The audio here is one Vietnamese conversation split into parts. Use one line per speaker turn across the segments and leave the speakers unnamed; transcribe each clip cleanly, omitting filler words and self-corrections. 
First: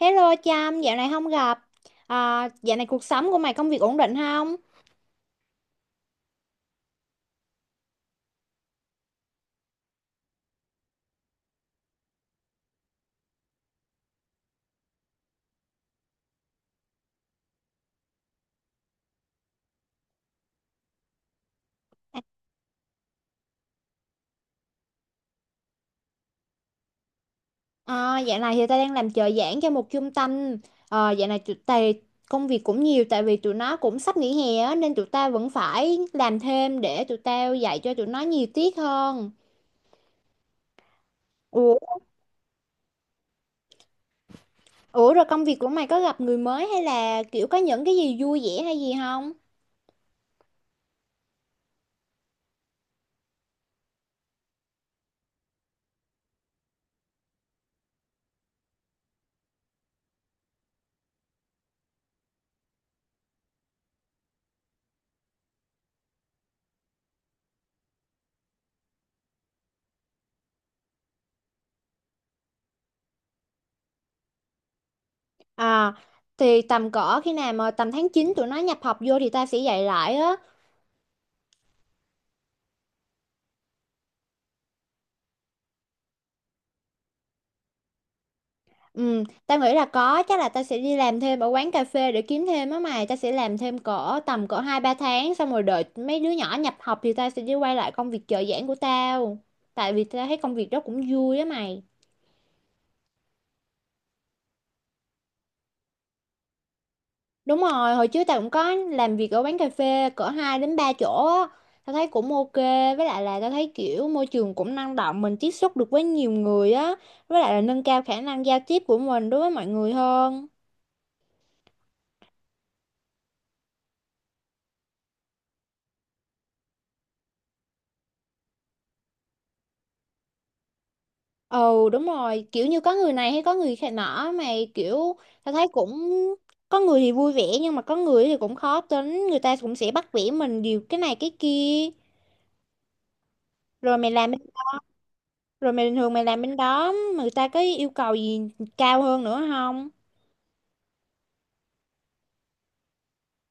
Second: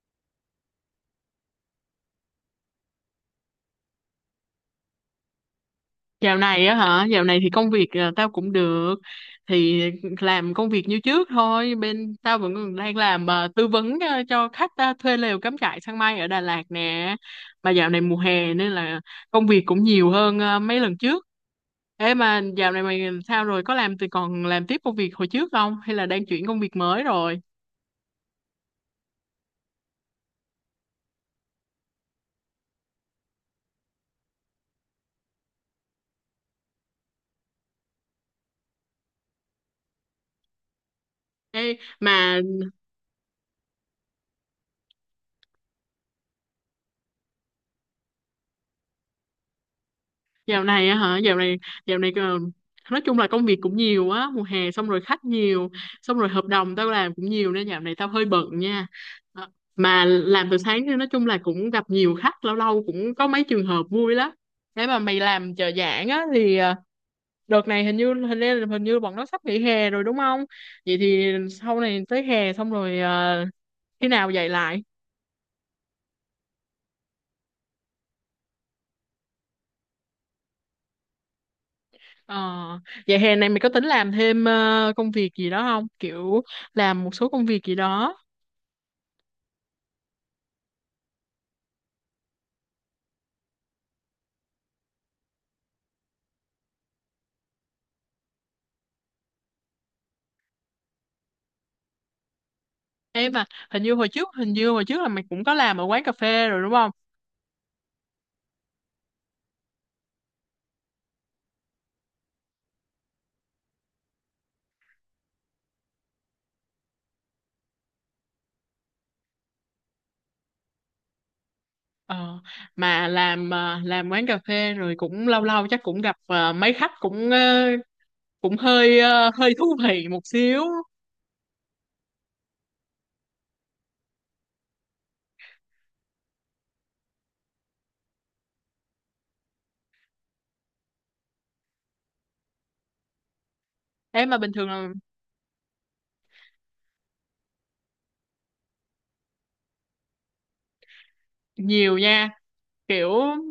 Hello Trâm, dạo này không gặp. À, dạo này cuộc sống của mày công việc ổn định không?
Dạo này á hả? Dạo này thì công việc tao cũng được. Thì làm công việc như trước thôi. Bên tao vẫn còn đang làm tư vấn cho khách thuê lều cắm trại sang mây ở Đà Lạt nè. Mà dạo này mùa hè nên là công việc cũng nhiều hơn mấy lần trước. Ê mà dạo này mày sao rồi? Có làm thì còn làm tiếp công việc hồi trước không? Hay là đang chuyển công việc mới rồi?
À, dạo này thì tao đang làm trợ giảng cho một trung tâm. À, dạo này tụi tày công việc cũng nhiều tại vì tụi nó cũng sắp nghỉ hè á, nên tụi tao vẫn phải làm thêm để tụi tao dạy cho tụi nó nhiều tiết hơn. Ủa,
Ê, mà
ủa, rồi công việc của mày có gặp người mới hay là kiểu có những cái gì vui vẻ hay gì không?
dạo này á hả? Dạo này, nói chung là công việc cũng nhiều á, mùa hè xong rồi khách nhiều, xong rồi hợp đồng tao làm cũng nhiều nên dạo này tao hơi bận nha. Ờ, mà làm từ sáng nên nói chung là cũng gặp nhiều khách, lâu lâu cũng có mấy trường hợp vui lắm. Thế mà mày làm trợ giảng á thì đợt này hình như bọn nó sắp nghỉ hè rồi đúng không? Vậy thì sau này tới hè xong rồi, khi nào dạy lại?
À, thì tầm cỡ khi nào mà tầm tháng 9 tụi nó nhập học vô thì tao sẽ dạy lại á.
Ờ, vậy hè này mày có tính làm thêm công việc gì đó không? Kiểu làm một số công việc gì đó.
Ừ, tao nghĩ là có, chắc là tao sẽ đi làm thêm ở quán cà phê để kiếm thêm á mày, tao sẽ làm thêm cỡ tầm cỡ 2 3 tháng xong rồi đợi mấy đứa nhỏ nhập học thì tao sẽ đi quay lại công việc trợ giảng của tao. Tại vì tao thấy công việc đó cũng vui á mày.
Ê mà hình như hồi trước, hình như hồi trước là mày cũng có làm ở quán cà phê rồi đúng không?
Đúng rồi, hồi trước tao cũng có làm việc ở quán cà phê cỡ 2 đến 3 chỗ á. Tao thấy cũng ok, với lại là tao thấy kiểu môi trường cũng năng động, mình tiếp xúc được với nhiều người á, với lại là nâng cao khả năng giao tiếp của mình đối với mọi người hơn.
Ờ, mà làm quán cà phê rồi cũng lâu lâu chắc cũng gặp mấy khách cũng cũng hơi hơi thú vị một xíu.
Ừ, đúng rồi, kiểu như có người này hay có người khác nọ, mà kiểu ta thấy cũng có người thì vui vẻ nhưng mà có người thì cũng khó tính, người ta cũng sẽ bắt bẻ mình điều cái này cái kia. rồi mày
Ê
làm
mà bình thường là
Rồi mày bình thường mày làm bên đó mà người ta có yêu cầu gì cao hơn nữa không?
nhiều nha. Kiểu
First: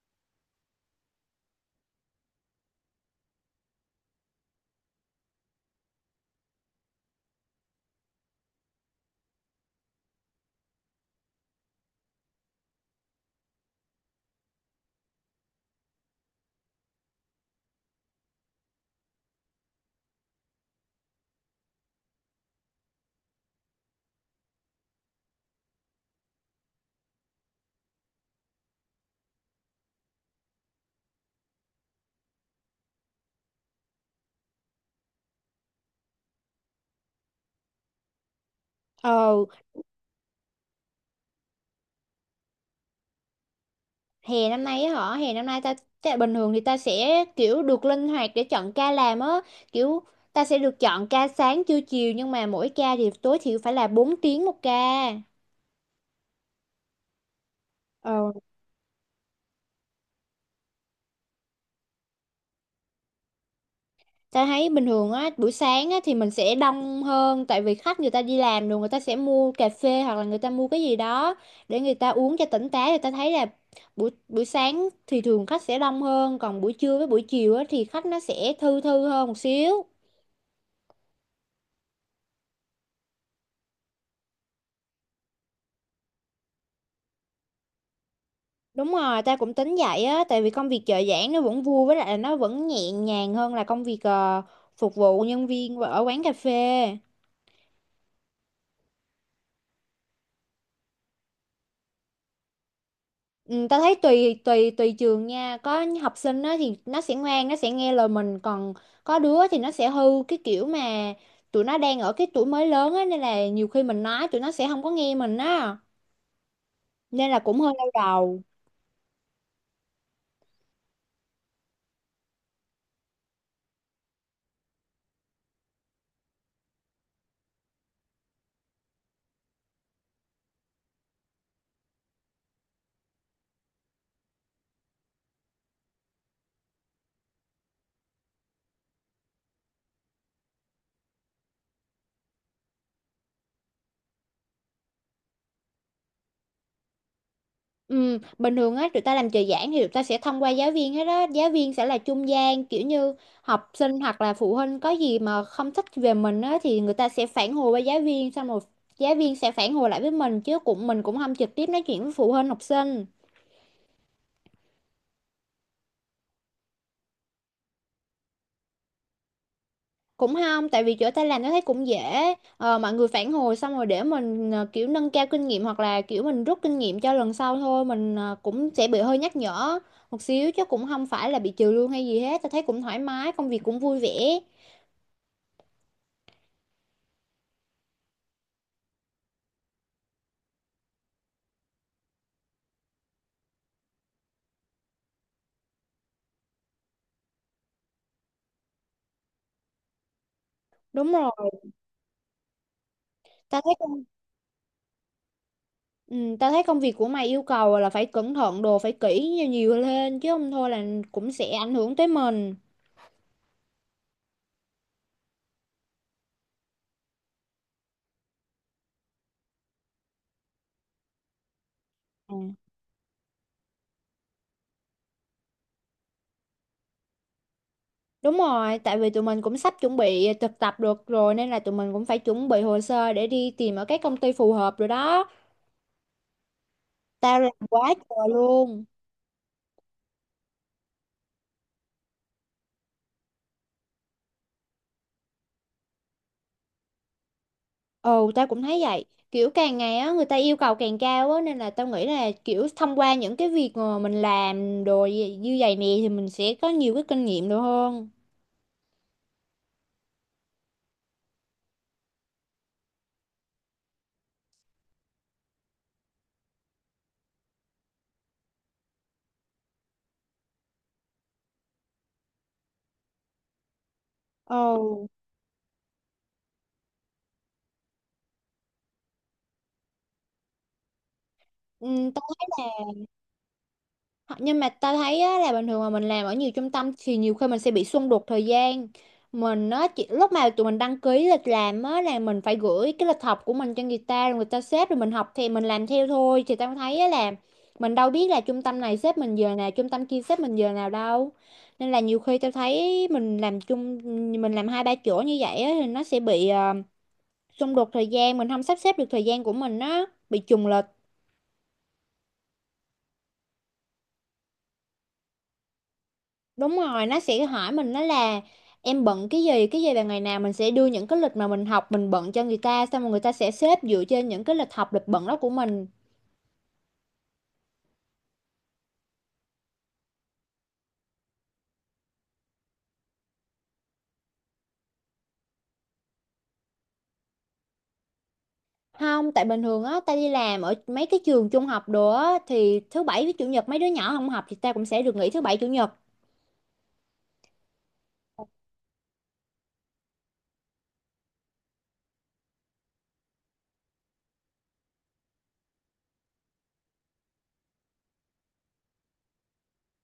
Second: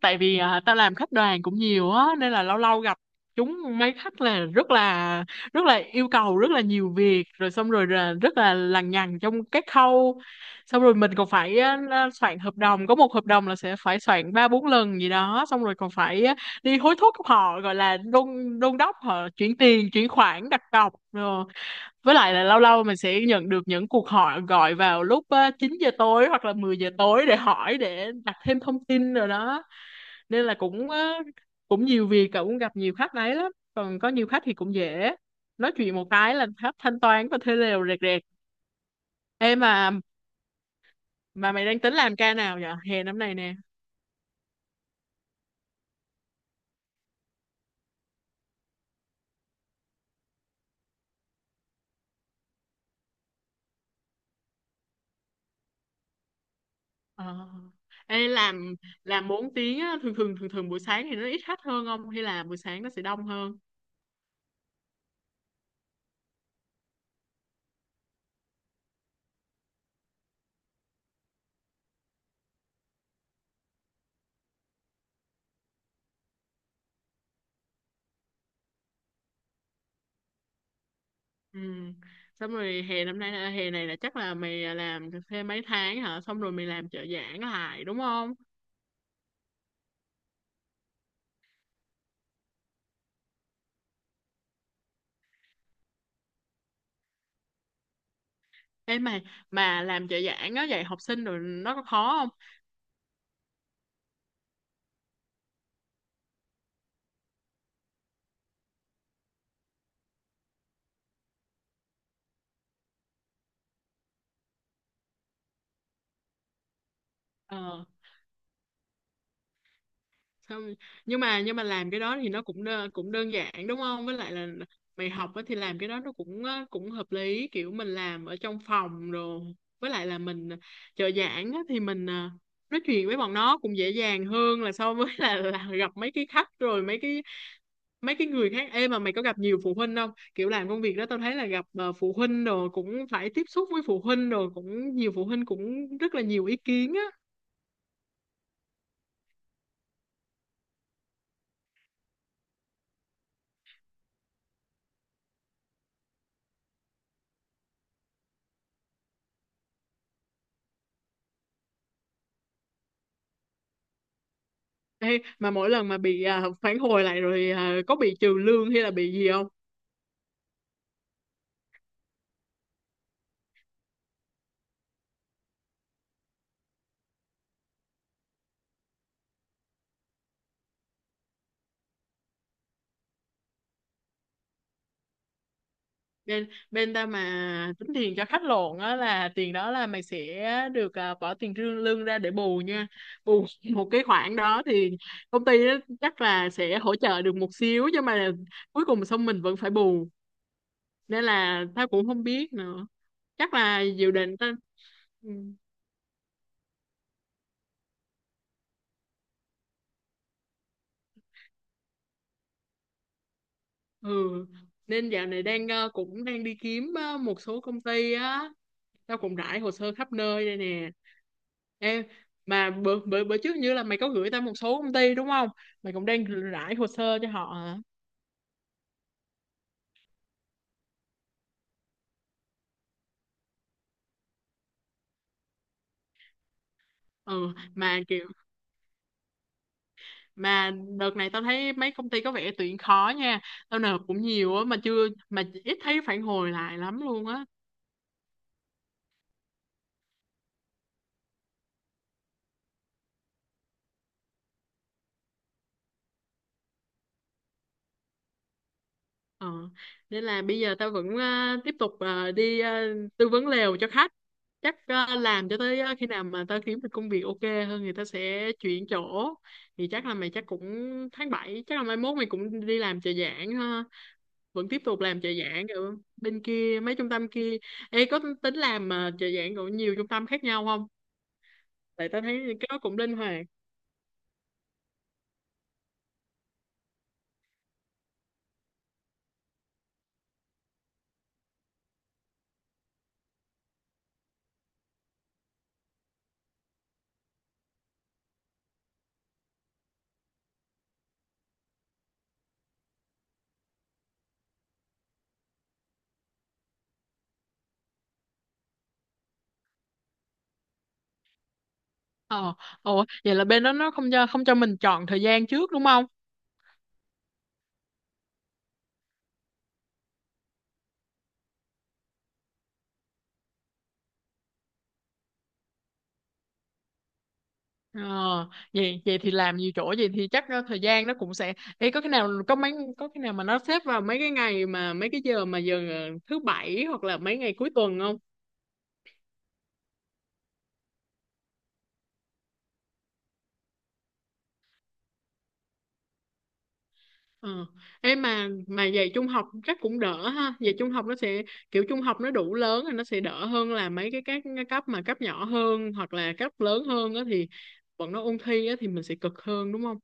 tại vì tao làm khách đoàn cũng nhiều á nên là lâu lâu gặp chúng mấy khách là rất là rất là yêu cầu rất là nhiều việc rồi xong rồi là rất là lằng nhằng trong các khâu, xong rồi mình còn phải soạn hợp đồng, có một hợp đồng là sẽ phải soạn ba bốn lần gì đó, xong rồi còn phải đi hối thúc họ, gọi là đôn đôn đốc họ chuyển tiền, chuyển khoản đặt cọc rồi. Với lại là lâu lâu mình sẽ nhận được những cuộc hỏi gọi vào lúc 9 giờ tối hoặc là 10 giờ tối để hỏi để đặt thêm thông tin rồi đó, nên là cũng nhiều việc. Cậu cũng gặp nhiều khách đấy lắm, còn có nhiều khách thì cũng dễ nói chuyện, một cái là khách thanh toán và thuê lều rẹt rẹt.
Ờ,
Ê, mà mày đang tính làm ca nào vậy hè năm này nè?
hè năm nay á hả, hè năm nay ta, ta bình thường thì ta sẽ kiểu được linh hoạt để chọn ca làm á, kiểu ta sẽ được chọn ca sáng trưa chiều nhưng mà mỗi ca thì tối thiểu phải là 4 tiếng một ca.
Ờ. Ê,
Ờ.
làm 4 tiếng á, thường thường buổi sáng thì nó ít khách hơn không, hay là buổi sáng nó sẽ đông hơn?
Ta thấy bình thường á, buổi sáng á, thì mình sẽ đông hơn tại vì khách người ta đi làm rồi người ta sẽ mua cà phê hoặc là người ta mua cái gì đó để người ta uống cho tỉnh táo, thì ta thấy là buổi buổi sáng thì thường khách sẽ đông hơn, còn buổi trưa với buổi chiều á, thì khách nó sẽ thư thư hơn một xíu.
Ừ. Xong rồi hè năm nay là hè này là chắc là mày làm thêm mấy tháng hả? Xong rồi mày làm trợ giảng lại đúng không?
Đúng rồi, ta cũng tính vậy á tại vì công việc trợ giảng nó vẫn vui, với lại là nó vẫn nhẹ nhàng hơn là công việc phục vụ nhân viên ở quán cà phê.
Ê mày, mà làm trợ giảng á, dạy học sinh rồi nó có khó không?
Ừ, ta thấy tùy tùy tùy trường nha, có học sinh á thì nó sẽ ngoan, nó sẽ nghe lời mình, còn có đứa thì nó sẽ hư, cái kiểu mà tụi nó đang ở cái tuổi mới lớn á, nên là nhiều khi mình nói tụi nó sẽ không có nghe mình á, nên là cũng hơi
Ờ.
đau đầu.
Xong nhưng mà làm cái đó thì nó cũng đơn giản đúng không? Với lại là mày học á thì làm cái đó nó cũng hợp lý, kiểu mình làm ở trong phòng rồi. Với lại là mình trợ giảng á thì mình nói chuyện với bọn nó cũng dễ dàng hơn là so với là gặp mấy cái khách rồi mấy cái người khác. Em mà mày có gặp nhiều phụ huynh không, kiểu làm công việc đó tao thấy là gặp phụ huynh rồi cũng phải tiếp xúc với phụ huynh, rồi cũng nhiều phụ huynh cũng rất là nhiều ý kiến á.
Ừ, bình thường á tụi ta làm trợ giảng thì tụi ta sẽ thông qua giáo viên hết đó, giáo viên sẽ là trung gian, kiểu như học sinh hoặc là phụ huynh có gì mà không thích về mình á thì người ta sẽ phản hồi với giáo viên, xong rồi giáo viên sẽ phản hồi lại với mình, chứ cũng mình cũng không trực tiếp nói chuyện với phụ huynh học sinh.
Ê, mà mỗi lần mà bị phản hồi lại rồi, có bị trừ lương hay là bị gì không?
Cũng không, tại vì chỗ ta làm nó thấy cũng dễ, mọi người phản hồi xong rồi để mình kiểu nâng cao kinh nghiệm hoặc là kiểu mình rút kinh nghiệm cho lần sau thôi, mình cũng sẽ bị hơi nhắc nhở một xíu chứ cũng không phải là bị trừ lương hay gì hết, ta thấy cũng thoải mái, công việc cũng vui vẻ.
Bên bên ta mà tính tiền cho khách lộn á, là tiền đó là mày sẽ bỏ tiền lương lương ra để bù nha, bù một cái khoản đó thì công ty á chắc là sẽ hỗ trợ được một xíu, nhưng mà cuối cùng xong mình vẫn phải bù,
Đúng
nên
rồi.
là tao cũng không biết nữa. Chắc
ta thấy
là
công-
dự định ta. Ừ.
ừ, ta thấy công việc của mày yêu cầu là phải cẩn thận đồ, phải kỹ nhiều lên chứ không thôi là cũng sẽ ảnh hưởng tới mình.
Ừ. Nên dạo này đang cũng đang đi kiếm một số công ty á, tao cũng rải hồ sơ khắp nơi đây nè. Em mà bữa, bữa bữa trước như là mày có gửi tao một số công ty đúng không, mày cũng đang rải hồ sơ cho họ hả?
Đúng rồi, tại vì tụi mình cũng sắp chuẩn bị thực tập được rồi nên là tụi mình cũng phải chuẩn bị hồ sơ để đi tìm ở các công ty phù hợp rồi đó. Tao làm
Ừ,
quá
mà
trời
kiểu
luôn.
mà đợt này tao thấy mấy công ty có vẻ tuyển khó nha, tao nộp cũng nhiều á mà chưa, mà ít thấy phản hồi lại lắm luôn á.
Ồ, tao cũng thấy vậy. Kiểu càng ngày á người ta yêu cầu càng cao á nên là tao nghĩ là kiểu thông qua những cái việc mà mình làm như vậy nè thì mình sẽ có nhiều cái kinh nghiệm được hơn.
Ờ, nên là bây giờ tao vẫn tiếp tục đi tư vấn lều cho khách. Chắc làm cho tới khi nào mà tao kiếm được công việc ok hơn thì tao sẽ chuyển chỗ. Thì chắc là mày chắc cũng tháng bảy, chắc là mai mốt mày cũng đi làm trợ giảng ha. Vẫn tiếp tục
Ồ,
làm trợ giảng ở bên kia, mấy trung tâm kia. Ê, có tính làm trợ giảng của nhiều trung tâm khác nhau không?
ừ,
Tại tao
tao
thấy cái đó cũng linh hoạt.
Nhưng mà ta thấy á, là bình thường mà mình làm ở nhiều trung tâm thì nhiều khi mình sẽ bị xung đột thời gian. Mình á, lúc mà tụi mình đăng ký lịch làm á, là mình phải gửi cái lịch học của mình cho người ta, rồi người ta xếp rồi mình học thì mình làm theo thôi. Thì tao thấy á, là mình đâu biết là trung tâm này xếp mình giờ nào, trung tâm kia xếp mình giờ nào đâu. Nên là nhiều khi tao thấy mình làm chung, mình làm hai ba chỗ như vậy á, thì nó sẽ bị xung đột thời gian, mình không sắp xếp được thời gian của mình á, bị trùng lịch.
Ờ, ồ, vậy là bên đó nó không cho, không cho mình chọn thời gian trước đúng không?
Đúng rồi, nó sẽ hỏi mình, nó là em bận cái gì vào ngày nào, mình sẽ đưa những cái lịch mà mình học mình bận cho người ta, xong rồi người ta sẽ xếp dựa trên những cái lịch học lịch bận đó của mình.
Ờ, vậy vậy thì làm nhiều chỗ vậy thì chắc thời gian nó cũng sẽ. Ê, có cái nào có mấy, có cái nào mà nó xếp vào mấy cái ngày mà mấy cái giờ mà thứ bảy hoặc là mấy ngày cuối tuần không?
Không, tại bình thường á, ta đi làm ở mấy cái trường trung học đồ á, thì thứ bảy với chủ nhật mấy đứa nhỏ không học thì ta cũng sẽ được nghỉ thứ bảy chủ nhật.
Ờ. Ê mà dạy trung học chắc cũng đỡ ha. Dạy trung học nó sẽ kiểu trung học nó đủ lớn thì nó sẽ đỡ hơn là mấy cái các cái cấp mà cấp nhỏ hơn hoặc là cấp lớn hơn á, thì bọn nó ôn thi á thì mình sẽ cực hơn đúng không?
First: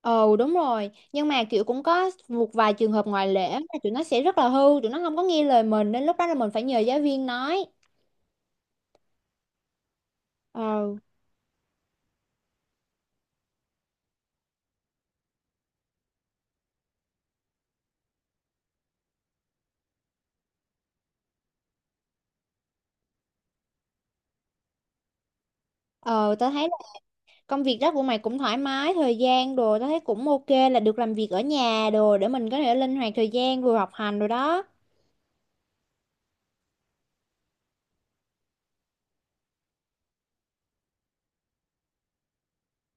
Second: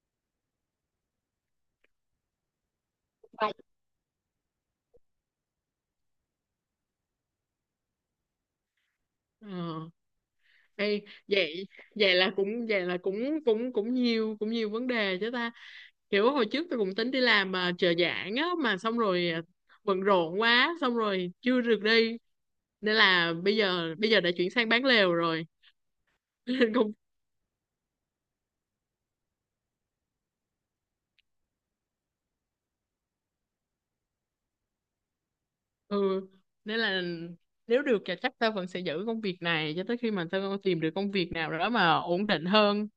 Ồ đúng rồi, nhưng mà kiểu cũng có một vài trường hợp ngoại lệ á, là tụi nó sẽ rất là hư, tụi nó không có nghe lời mình nên lúc đó là mình phải nhờ giáo viên nói.
Ờ.
Ờ,
Ê, vậy vậy là cũng cũng cũng nhiều vấn đề chứ ta. Kiểu hồi trước tôi cũng tính đi làm mà trợ giảng á, mà xong rồi bận rộn quá xong rồi chưa được đi, nên là bây giờ đã chuyển sang bán lều rồi
ờ, tao thấy
nên cũng
công việc đó của mày cũng thoải mái thời gian đồ, tao thấy cũng ok, là được làm việc ở nhà đồ để mình có thể linh hoạt thời gian vừa học hành rồi đó.
ừ, nên là nếu được thì chắc tao vẫn sẽ giữ công việc này cho tới khi mà tao tìm được công việc nào đó mà ổn định hơn,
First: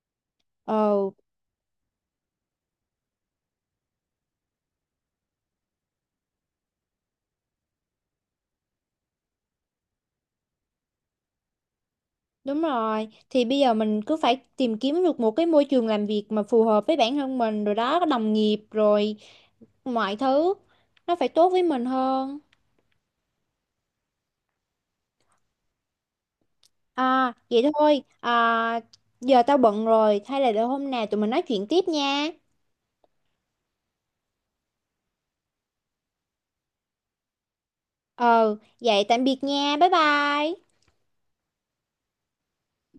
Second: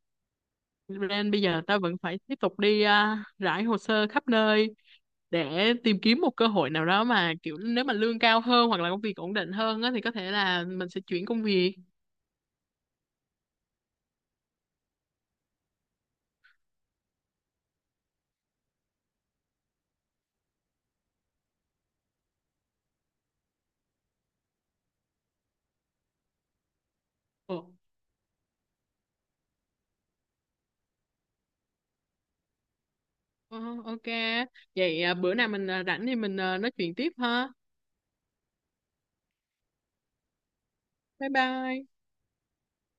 Ờ,
nên bây giờ tao vẫn phải tiếp tục đi rải hồ sơ khắp nơi để tìm kiếm một cơ hội nào đó mà kiểu nếu mà lương cao hơn hoặc là công việc ổn định hơn á, thì có thể là mình sẽ chuyển công việc.
đúng rồi, thì bây giờ mình cứ phải tìm kiếm được một cái môi trường làm việc mà phù hợp với bản thân mình rồi đó, có đồng nghiệp rồi mọi thứ nó phải tốt với mình hơn. À
Ồ,
vậy thôi, giờ tao bận rồi hay là để hôm nào tụi mình nói chuyện tiếp nha.
ờ, ok. Vậy bữa nào mình rảnh thì mình nói chuyện tiếp ha.
Ờ, vậy tạm biệt nha, bye bye.
Bye bye.